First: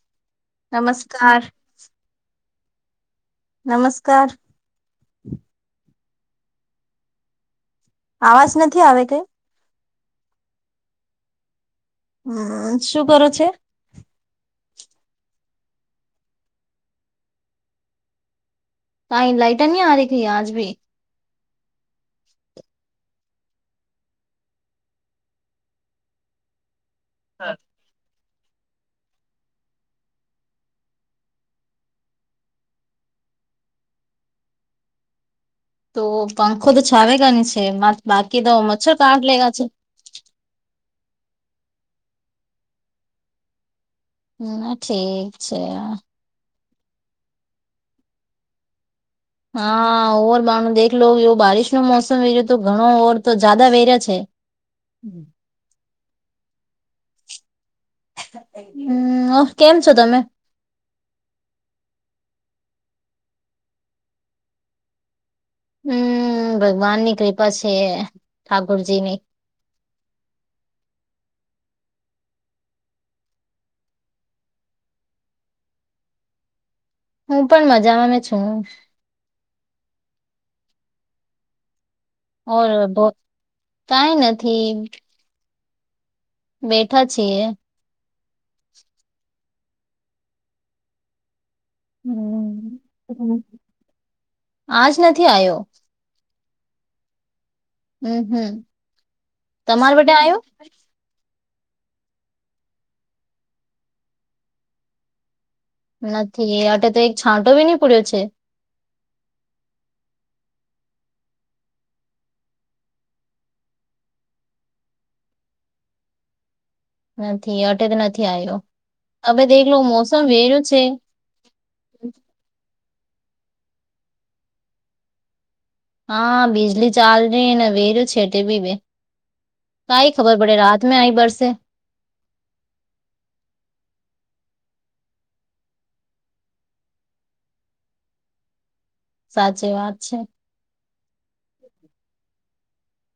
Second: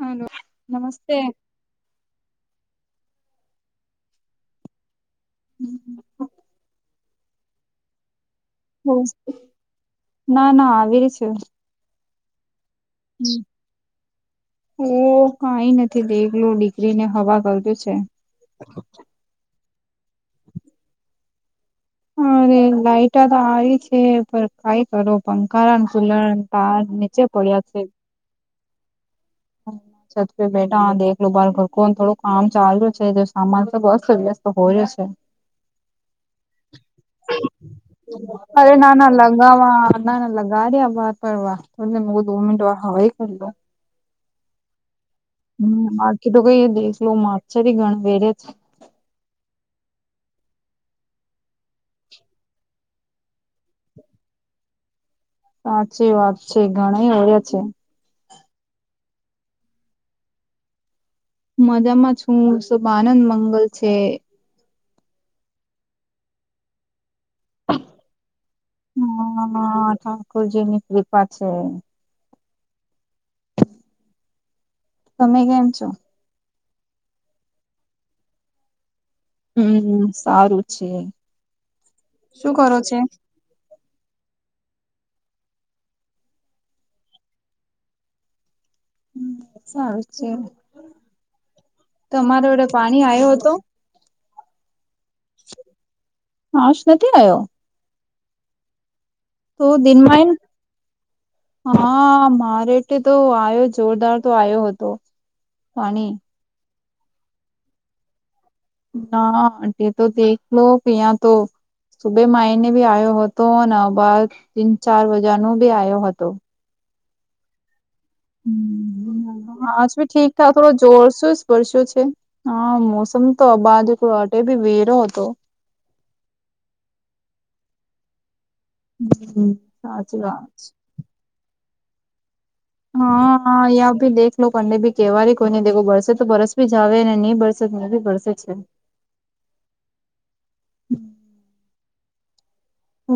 Hello નમસ્તે નમસ્કાર. નમસ્કાર. [inaudible] આવાજ નત ના ના આવી છે. શું કરો છે? ઓ કાઈ નથી દેખલું દીકરીને હવા કર્યું છે. કાંઈ લાઇટર ની આરીથી આજ ભી [inaudible] લાઈટ તો આવી છે પર કાઈ કરો પંખારન સુધારન તાર નીચે કોઈક છે [inaudible] છત પે બેટા દેખ લો બાર ઘર કોન થોડું કામ ચાલું છે તો સામાન ત અસ્તવ્યસ્ત હોય જ છે. તો પંખો તો છાવેગાની છે માત બાકી તો મચ્છર કાંટ લે ગા છ નાના [inaudible] અમના ઠીક છે. એ તો કઈ દે એખલો માછરી ઘણ વેરે છે. હા ઓવર બાણ દેખ લો એવો બારિશ નો મોસમ વેર્યો તો ઘણો ઓવર તો જાદા વેરે છે. હાચી વાત છે, ઘણે ઓળ્યા છે. [unintelligible] કેમ છો તમે? મજામાં છું શુભ આનંદ મંગલ છે. હું ભગવાનની કૃપા છે, ઠાકુરજીની ખૂજીની કૃપા છે. તમે કેમ છો? હું પણ મજામાં મે છું હું સારું છે. શું ઓર કરો છે? ભો કાઈ નથી બેઠા છીએ સારું છે, તમારે વડે પાણી હમ આયો અતો? આજ નથી આયો હાજ નથી આયો [inaudible] તો તમાર વટે દિનમાંયન આવ્યો હ મારેટે તો આયો જોરદાર તો આયો હતો. પાણી નથી અટ તો એક છાંટો બી ની પડ્યો છે. ના તે તો ટેકલો લો કેયા તો સુબે માંઈને બી આયો હતો અને બાદ તીન ચાર વાજા નો બી આયો હતો. નથી અટે તો નથી આયો હવે દેખલો મોસમ વેરો છે. વર્ષો છે, હા મોસમ તો અબાજ અટે બી વેરો હતો. હા બિજલી ચાલ રહીને વેર છેટે ભી બે હમ્મ, કાઈ સાચી ખબર પડે વાત. રા તમે આઈ બરસે હા [inaudible] હા યા ભી દેખ લો કંડે ભી કેહેવાય કોઈને દેખો બરસે તો બરસ ભી જાવે અને નહી બરસે તો ન ભી બરસે છે. સાચી વાત છે.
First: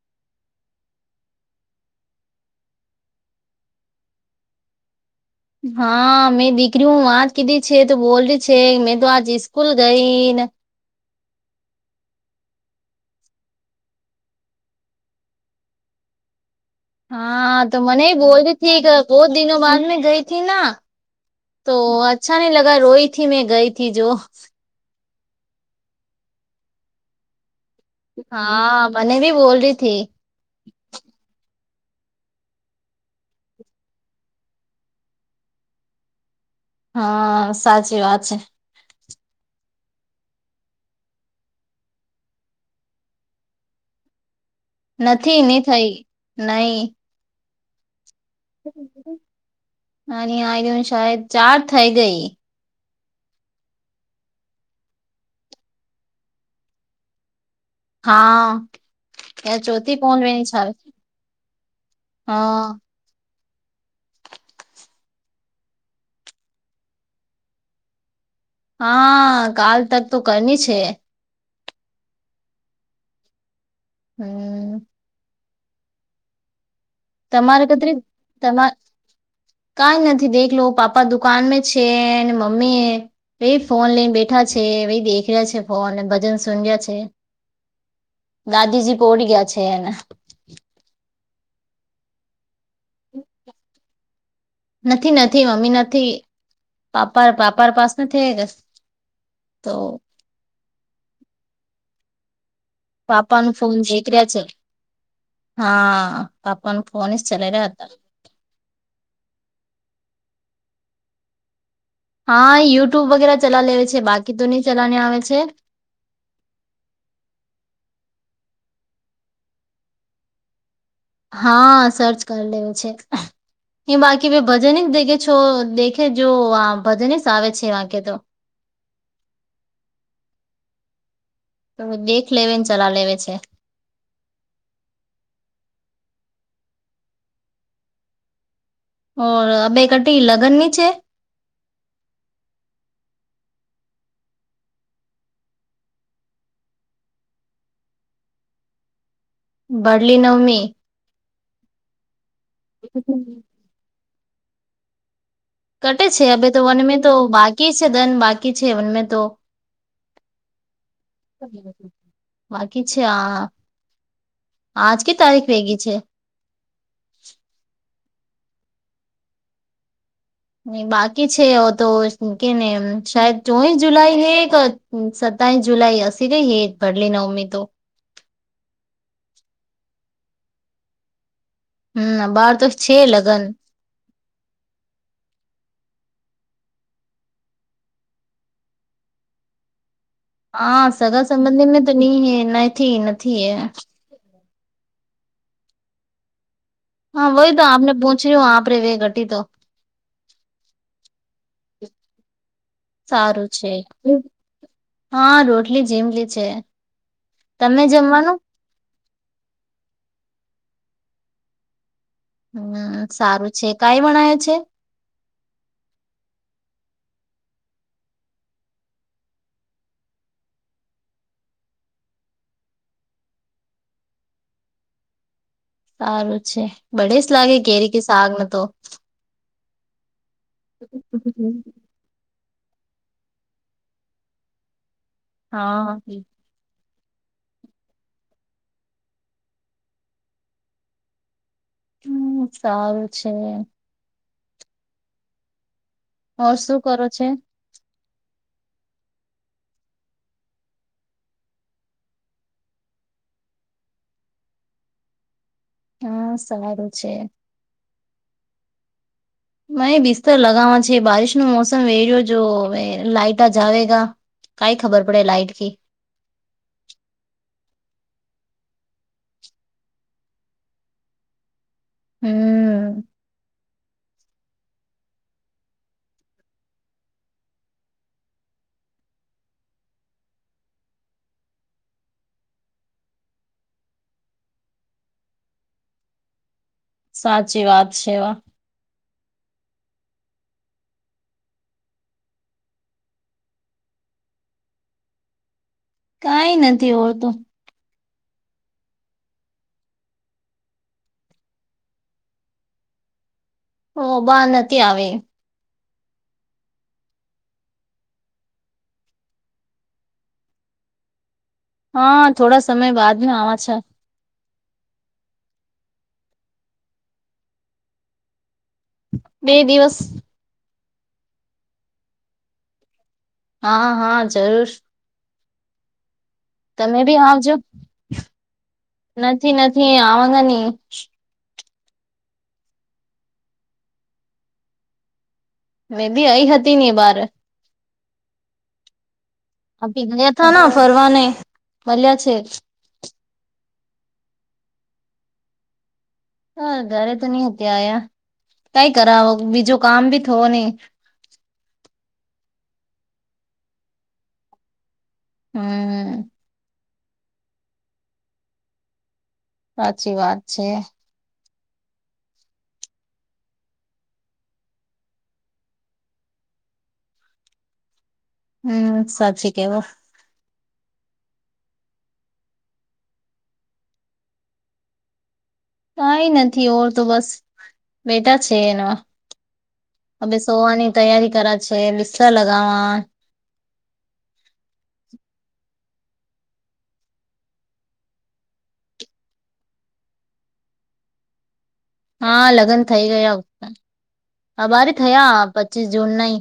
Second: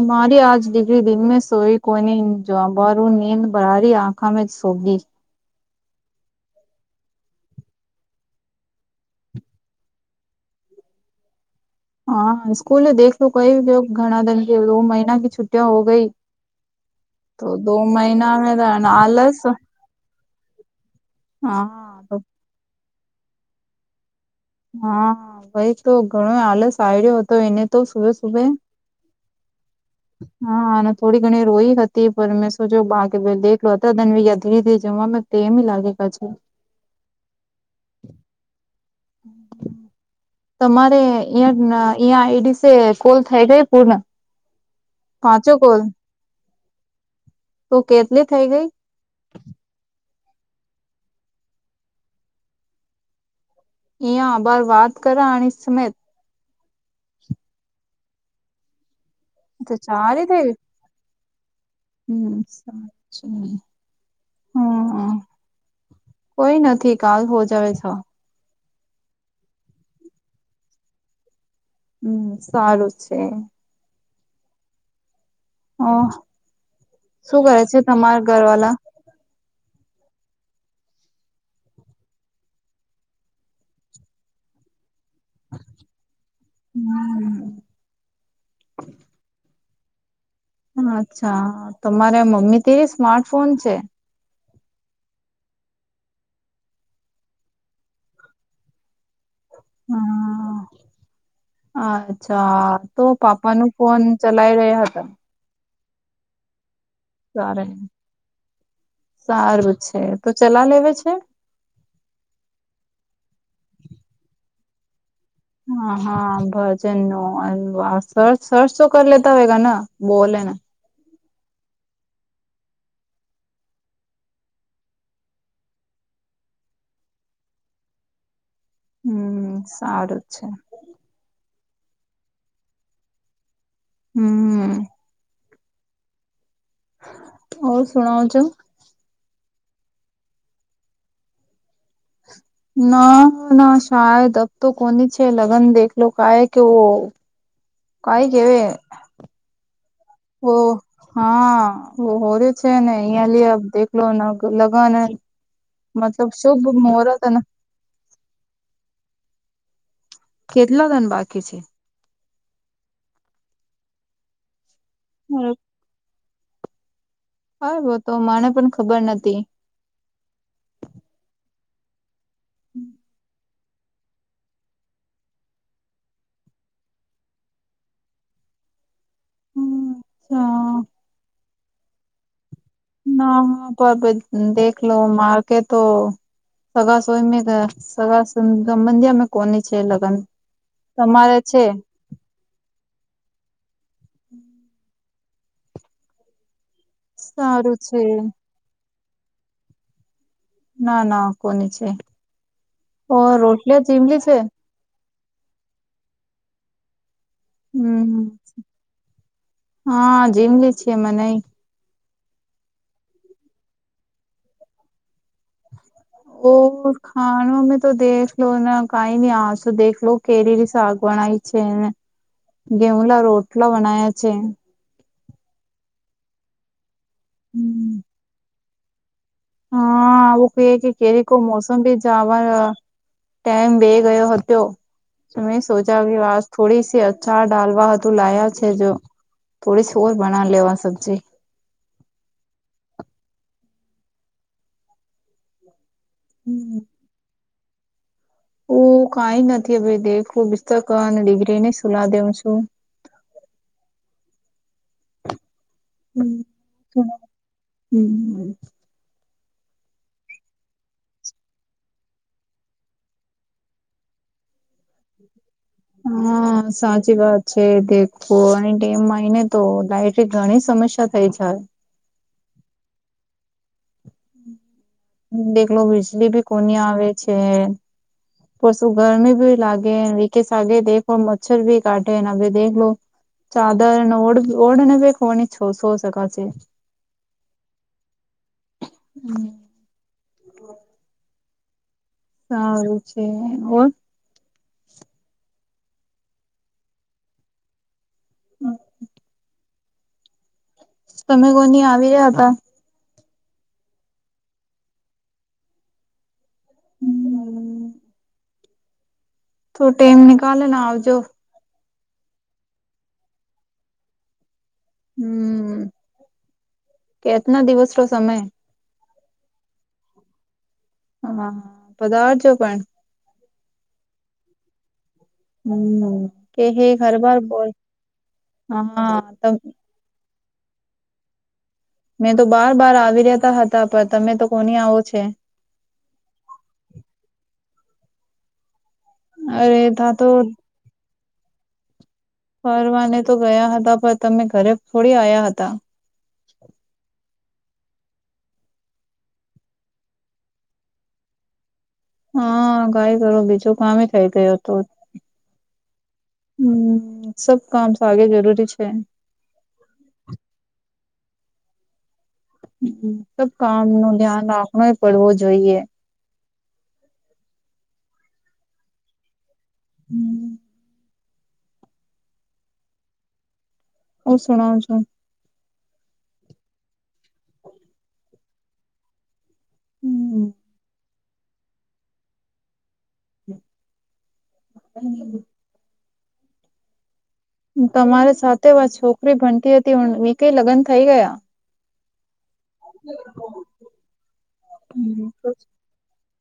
મારી આજ ડિગરી દિન મે સોઈ કોઈની જબારું નીંદ બારી આંખા મે સોગી હા મેં દીકરી હું વાત કીધી છે, તો બોલ છે, મેં તો આજ સ્કૂલ ગઈ ને હ સ્કૂલે દેખલો કોઈ ઘણા દંગે દ મહિના ક છુટ્ટિ હો ગઈ હા દો તો મને મહિના બોલ મે હતીથી બો આલસ દિનો બાદ મે ગઈ તી ના તો અચ્છા ની લગા રોઈ થી મેં ગઈથી જો હા ભાઈ તો ઘણો આલસ આવ્યો હતો એને તો સુબે સુબે હા મને ભી બોલ રી થી હ અને થોડી ઘણી રોઈ હતી પણ મેં સોજો બાકી [unintelligible] ધીરે ધીરે જમવા તેમે લાગે કજ હ સાચી વાત છે. તમારે અં અં આઈડીસે કોલ થય ગય પૂર્ણ નથી પાંચો ની થઈ નય ઓકે એટલી થઈ ગ અને આ સાયદ ચાર થઇ ગઈ ઈયા આભાર વાત કરા આણે સમેટ હા એયા તો ચોથી ચારી થઈ પોચવેની ગઈ છે, હ હ. કોઈ નથી કાલ હો જાવે છ હા કાલ તક તો કરની છે. હમ સારુ છે. હમ્મ હ શું કરે તમારે છે, કતરી તમારા ઘર તમા વાલા કઈ નથી દેખલો પાપા દુકાનમાં છે, મમ્મી ભ ફોન લઈને બેઠા છે ભાઈ દેખ છે ફ અને ભજન સ્યા છે હમ દાદીજી પોડી ગયા છે, એને અચ્છા તમારે મમ્મી થી સ્માર્ટ ફોન છે. નથી નથી મમ્મી નથી પાપા પાપા પાસ નથી ગસ હમ અચ્છા તો નું પાપા ન ફોન દેખ રહ્યા છે ચલાઈ રહ્યા હતા. હા પાપાને ફોન જ ચલા રહ્યા હતા. સારું છે તો ચલા લેવે છે. હા યુટ્યુબ વગેરે ચલા લેવે છે બાકી તો નહી ચલાને આવે છે. હા હા ભજન ન સર સરર્ચ તો કર લેતા હોય ના બોલ હા સર્ચ કરી લે છે. એ બાકી ભ ભજન જ દેખે છો, દેખે જો આ ભજને જ આવે છે વાંકે ત હમ સારુ જ છે. તો દેખ લેવીને ચલા લેવે છે. હમ્મ હ, શણઉ છો. ઓર, અબે કટી લગન નીચે [unintelligible] ના ના શાયદબ તો કોની છે, લગ્ન દેખલો, કાય કે કહી કેવે ભડલી ઓ નવમી હા હોર છેને [inaudible] અહિ યાંલ દેખલોને લગ કટે છે. એમ તો વનમે તો બાકી છે, દન બાકી છે, વનમે તો કેટલા રન બાકી છે. બાકી છે, આ આજ કે તારીખ થઈ છે. હા, તો મને પણ ખબર નથી. બાકી છે, [unintelligible] એઓ તો કે ને શહેદ ચોવીસ જુલાઈને એક સત્તાવીસ, જુલાઈ અ કઈ ભરલી નવમી તો હા હમ, બાર તો છે ના, લગન [unintelligible] હ પર દેખલો માારકે તો સગ સોઈ મે સગાબંધ્યામાં કોને છે, લગન હા, સગા સંબંધી મેં [unintelligible] તો ની હૈ નહી, હ નથી એે હમ.. હા, વય તો સારું આપને છે પહચ્યું, આપ રેવે ઘટી તો ના ના કોની છે, ઓ સારું છે રોટલી જીમલી છે. હા, રોટલી જેમલી છે, તમે હમ જમવાનુ હા, જીમલી છી મનેઈ હમ, સારું છે, કઈ વણાય છે. ઓ ખામેં તો દેખ લો ના કઈ ન, આજ તો દખલો, લો કેરી સાગ બનાઈ છે, ગેઉલા રોટલા બનાયા છે. સારું છે, બડે જ લાગે કેેરી કે શકને તો હા, [unintelligible] વ ક કે કેરી કો મોસમ ભી [unintelligible] વા ટાઈમ બે ગયો હતો, તમે હા સોજા વા થોડી સી અચાર ડાલવા હતુ, લાયા છે. જો થોડી સ ઓર બના લેવા સબ્જી હમ, સારુ છે. ઓર, શું કરો છે? હું કઈ નથી, [unintelligible] હ ભ દેખું બિસ્ત ડિગ્રીને સુલાહ દેઉ છું. હા, સવાલું છે. હમ.. મેહી બિસ્તર લગાવા છે,, બારિશ ન મોસમ વે રહ્યો, જો લાટ આ જાવેગા.. કઈ ખબર પડે લાઇટ કે.. હા, સાચી વાત છે, દેખો અને ડમમાંયને તો ડાયટ ઘણી સમસ્યા થઈ જાય.. હમ.. દેખલો વીજળીબી કોની આવે છે. પશુ ગરમીભી લાગે રી કેસ [unintelligible] આગે, દખો મચ્છર ભી કાટેે ભે દેખ લો. ચાદર ઓળ ઓળને [unintelligible] ભ હોળની છ સો શકા છે. સાચી વાત છે. હ.. [inaudible] હમ.. હમ.. સારું છે, ઓર કઈ નથી, ઓળતું. હમ.. તમે કોની આવી રહ્યા હતા. ઓ, બહાર નથી આવી. તો ટટેમ નિકલેે આવજો હા થોડા સમય બાદ મે આવા છે હમ કેટના દિવસ નો સમય બે દિવસ હાા પદાર્જો પણ હા હા જરૂર હમ કે હ તમે બી ઘરબર આવજો બોલ હા ન આવાના ન મેં તો બાર બાર આવી રતા હતા પણ તમે તો કોની આવો છે મેદી અઈ હતી ની બાર અરે આપ ભી તો ગયા તા ફરવાને મળ્યા છે ફરવાને તો ગયા હતા પણ તમે ઘરે થોડી આવ્યા હતા હા ઘરે તો નઈ હત આ્યા કઈ કરાવો બીજો કામ ભી થવો નહીિ હા ગાઈ કર બીજું કામ થઈ ગય હતું હમ હમ સબ કામ સા આગે જરૂરી છે સાચી વાત છે હ સબ કામ નું ધ્યાન રાખણય પડવો જોઈએ હમ સાચી કેવો હમ હ શણા છો કઈ નથી ઓર તો બસ બેટા છે એના હવે સોવાની તૈયારી કરા છે બિસ્લા લગાવા [inaudible] તમારી સાથે વા છોકરી ભણતી હતી હ વી કઈ લગ્ન થઈ ગયા હા લગ્ન થઈ ગયા અ બરે હમ થયા તો પચીસ જૂન ના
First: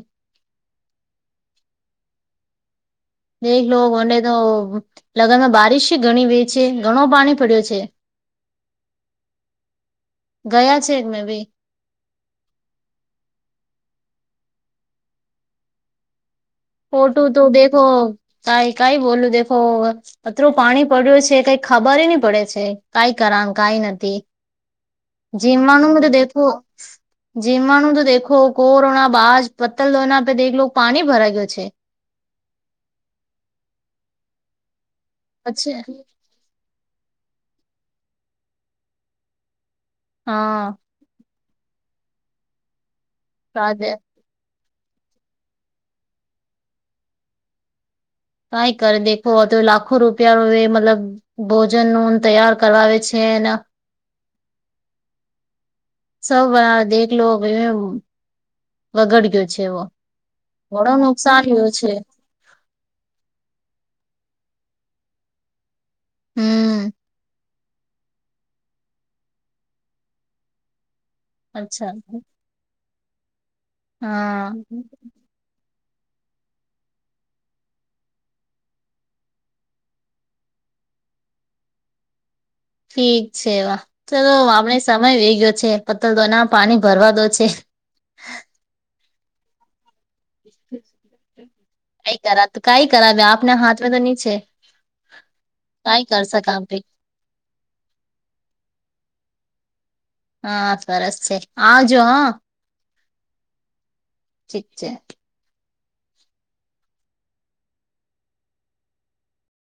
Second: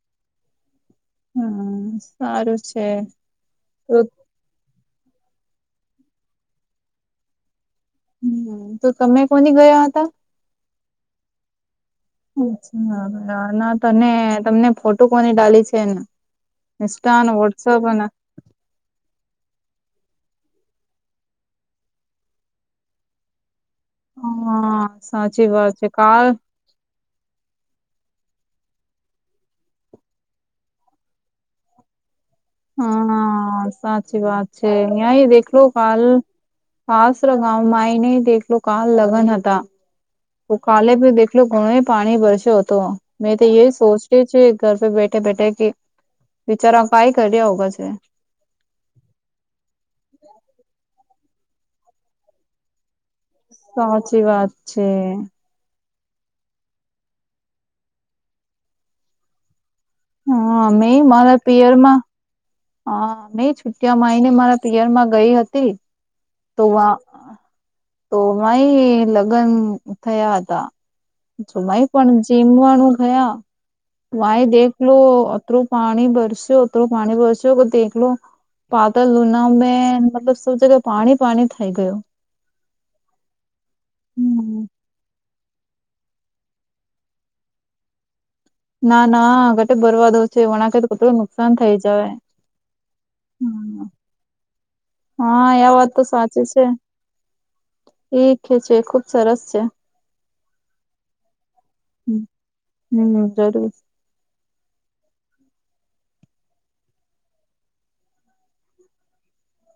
હમ સારું છે દ લોકો અે તો લગ્નમાં બારિશ ઘણી વે છે ઘણો પાણી પડ્યો છે હ તો તમે કોની ગયા હતા ગયા છે જ મેં ભી અચ્છા બરાબર ના તને તમને ફોટો કોની ડાલી છે ને ઇન્સ્ટા ફોટું અને તું દેખો, વોટ્સઅપ અને કઈ કઈ બોલું દેખો. પતરો પાણી પડ્યો છે, કઈ ખબર નહી પડે છે, કઈ રામ, કઈ નથી. હા સાચી વાત છે જીમવાણ કાલ દેખો. જીમવાનું તો દેખો, કોરોના બાજ પત્તલ દોરનાે, પાણી ભરાઈ ગયો. છે. હા, સાચી વાત છે. અહીં દેખલો અચ્છા કાલ. હાસ, ર ગામાંય નહીં, તેટલું કાલ લગ્ન હતા. તો હા કાલે પ દેખલો, ઘણો પાણી ભરસે હોતો, મેં તો એ સાદે સોચ. છે, ઘર પે બેઠે, બેઠે કે, વિચારા કંઈ કરી રહ્યા હોય છે. કઈ કર દેખો તો, લાખો રૂપિયા, મતલબ, ભોજન ન તૈયાર કરાવે છે. તેના. સાચી વાત છે. સૌ દેખલો, કેમ વગડ ગયો છે, એવો. હા ઘણો મેં મારા નુકસાન થયું છે. પિયરમાં હા, મેં છુટિયામાં આવી ને, મારા પિયર માં ગઈ હતી. તો હમ વા. તો માય લગ્ન થયા હતા, જો માય અચ્છા પણ જીમવાનું. થયા, ભાઈ હા દેખલો, લો અતરું પાણી ભરસે યો ઓતરું પાણી ભરસે. જો દેખલો, પાતળી લુના મે મતલબ, સૌ જગ્યા પાણી પાણી થઈ ગયું. ઠીક છે, ચલો, હમ આપડે સમય વે ગયો છે, પતલ દોનામાં પાણી ભરવા દો છે. ના ના અ ગટ બરવા દો [unintelligible] જે વણાકે તો કેટલું નુકસાન થઈ જાય, હ. બની છે. હા, એ વાત તો કઈ સાચી કરશક છે, આપે એ છે, ખુબ સરસ છે. હા, સરસ છે, આવજો, હા. હમ, જરૂર. ઠીક છે.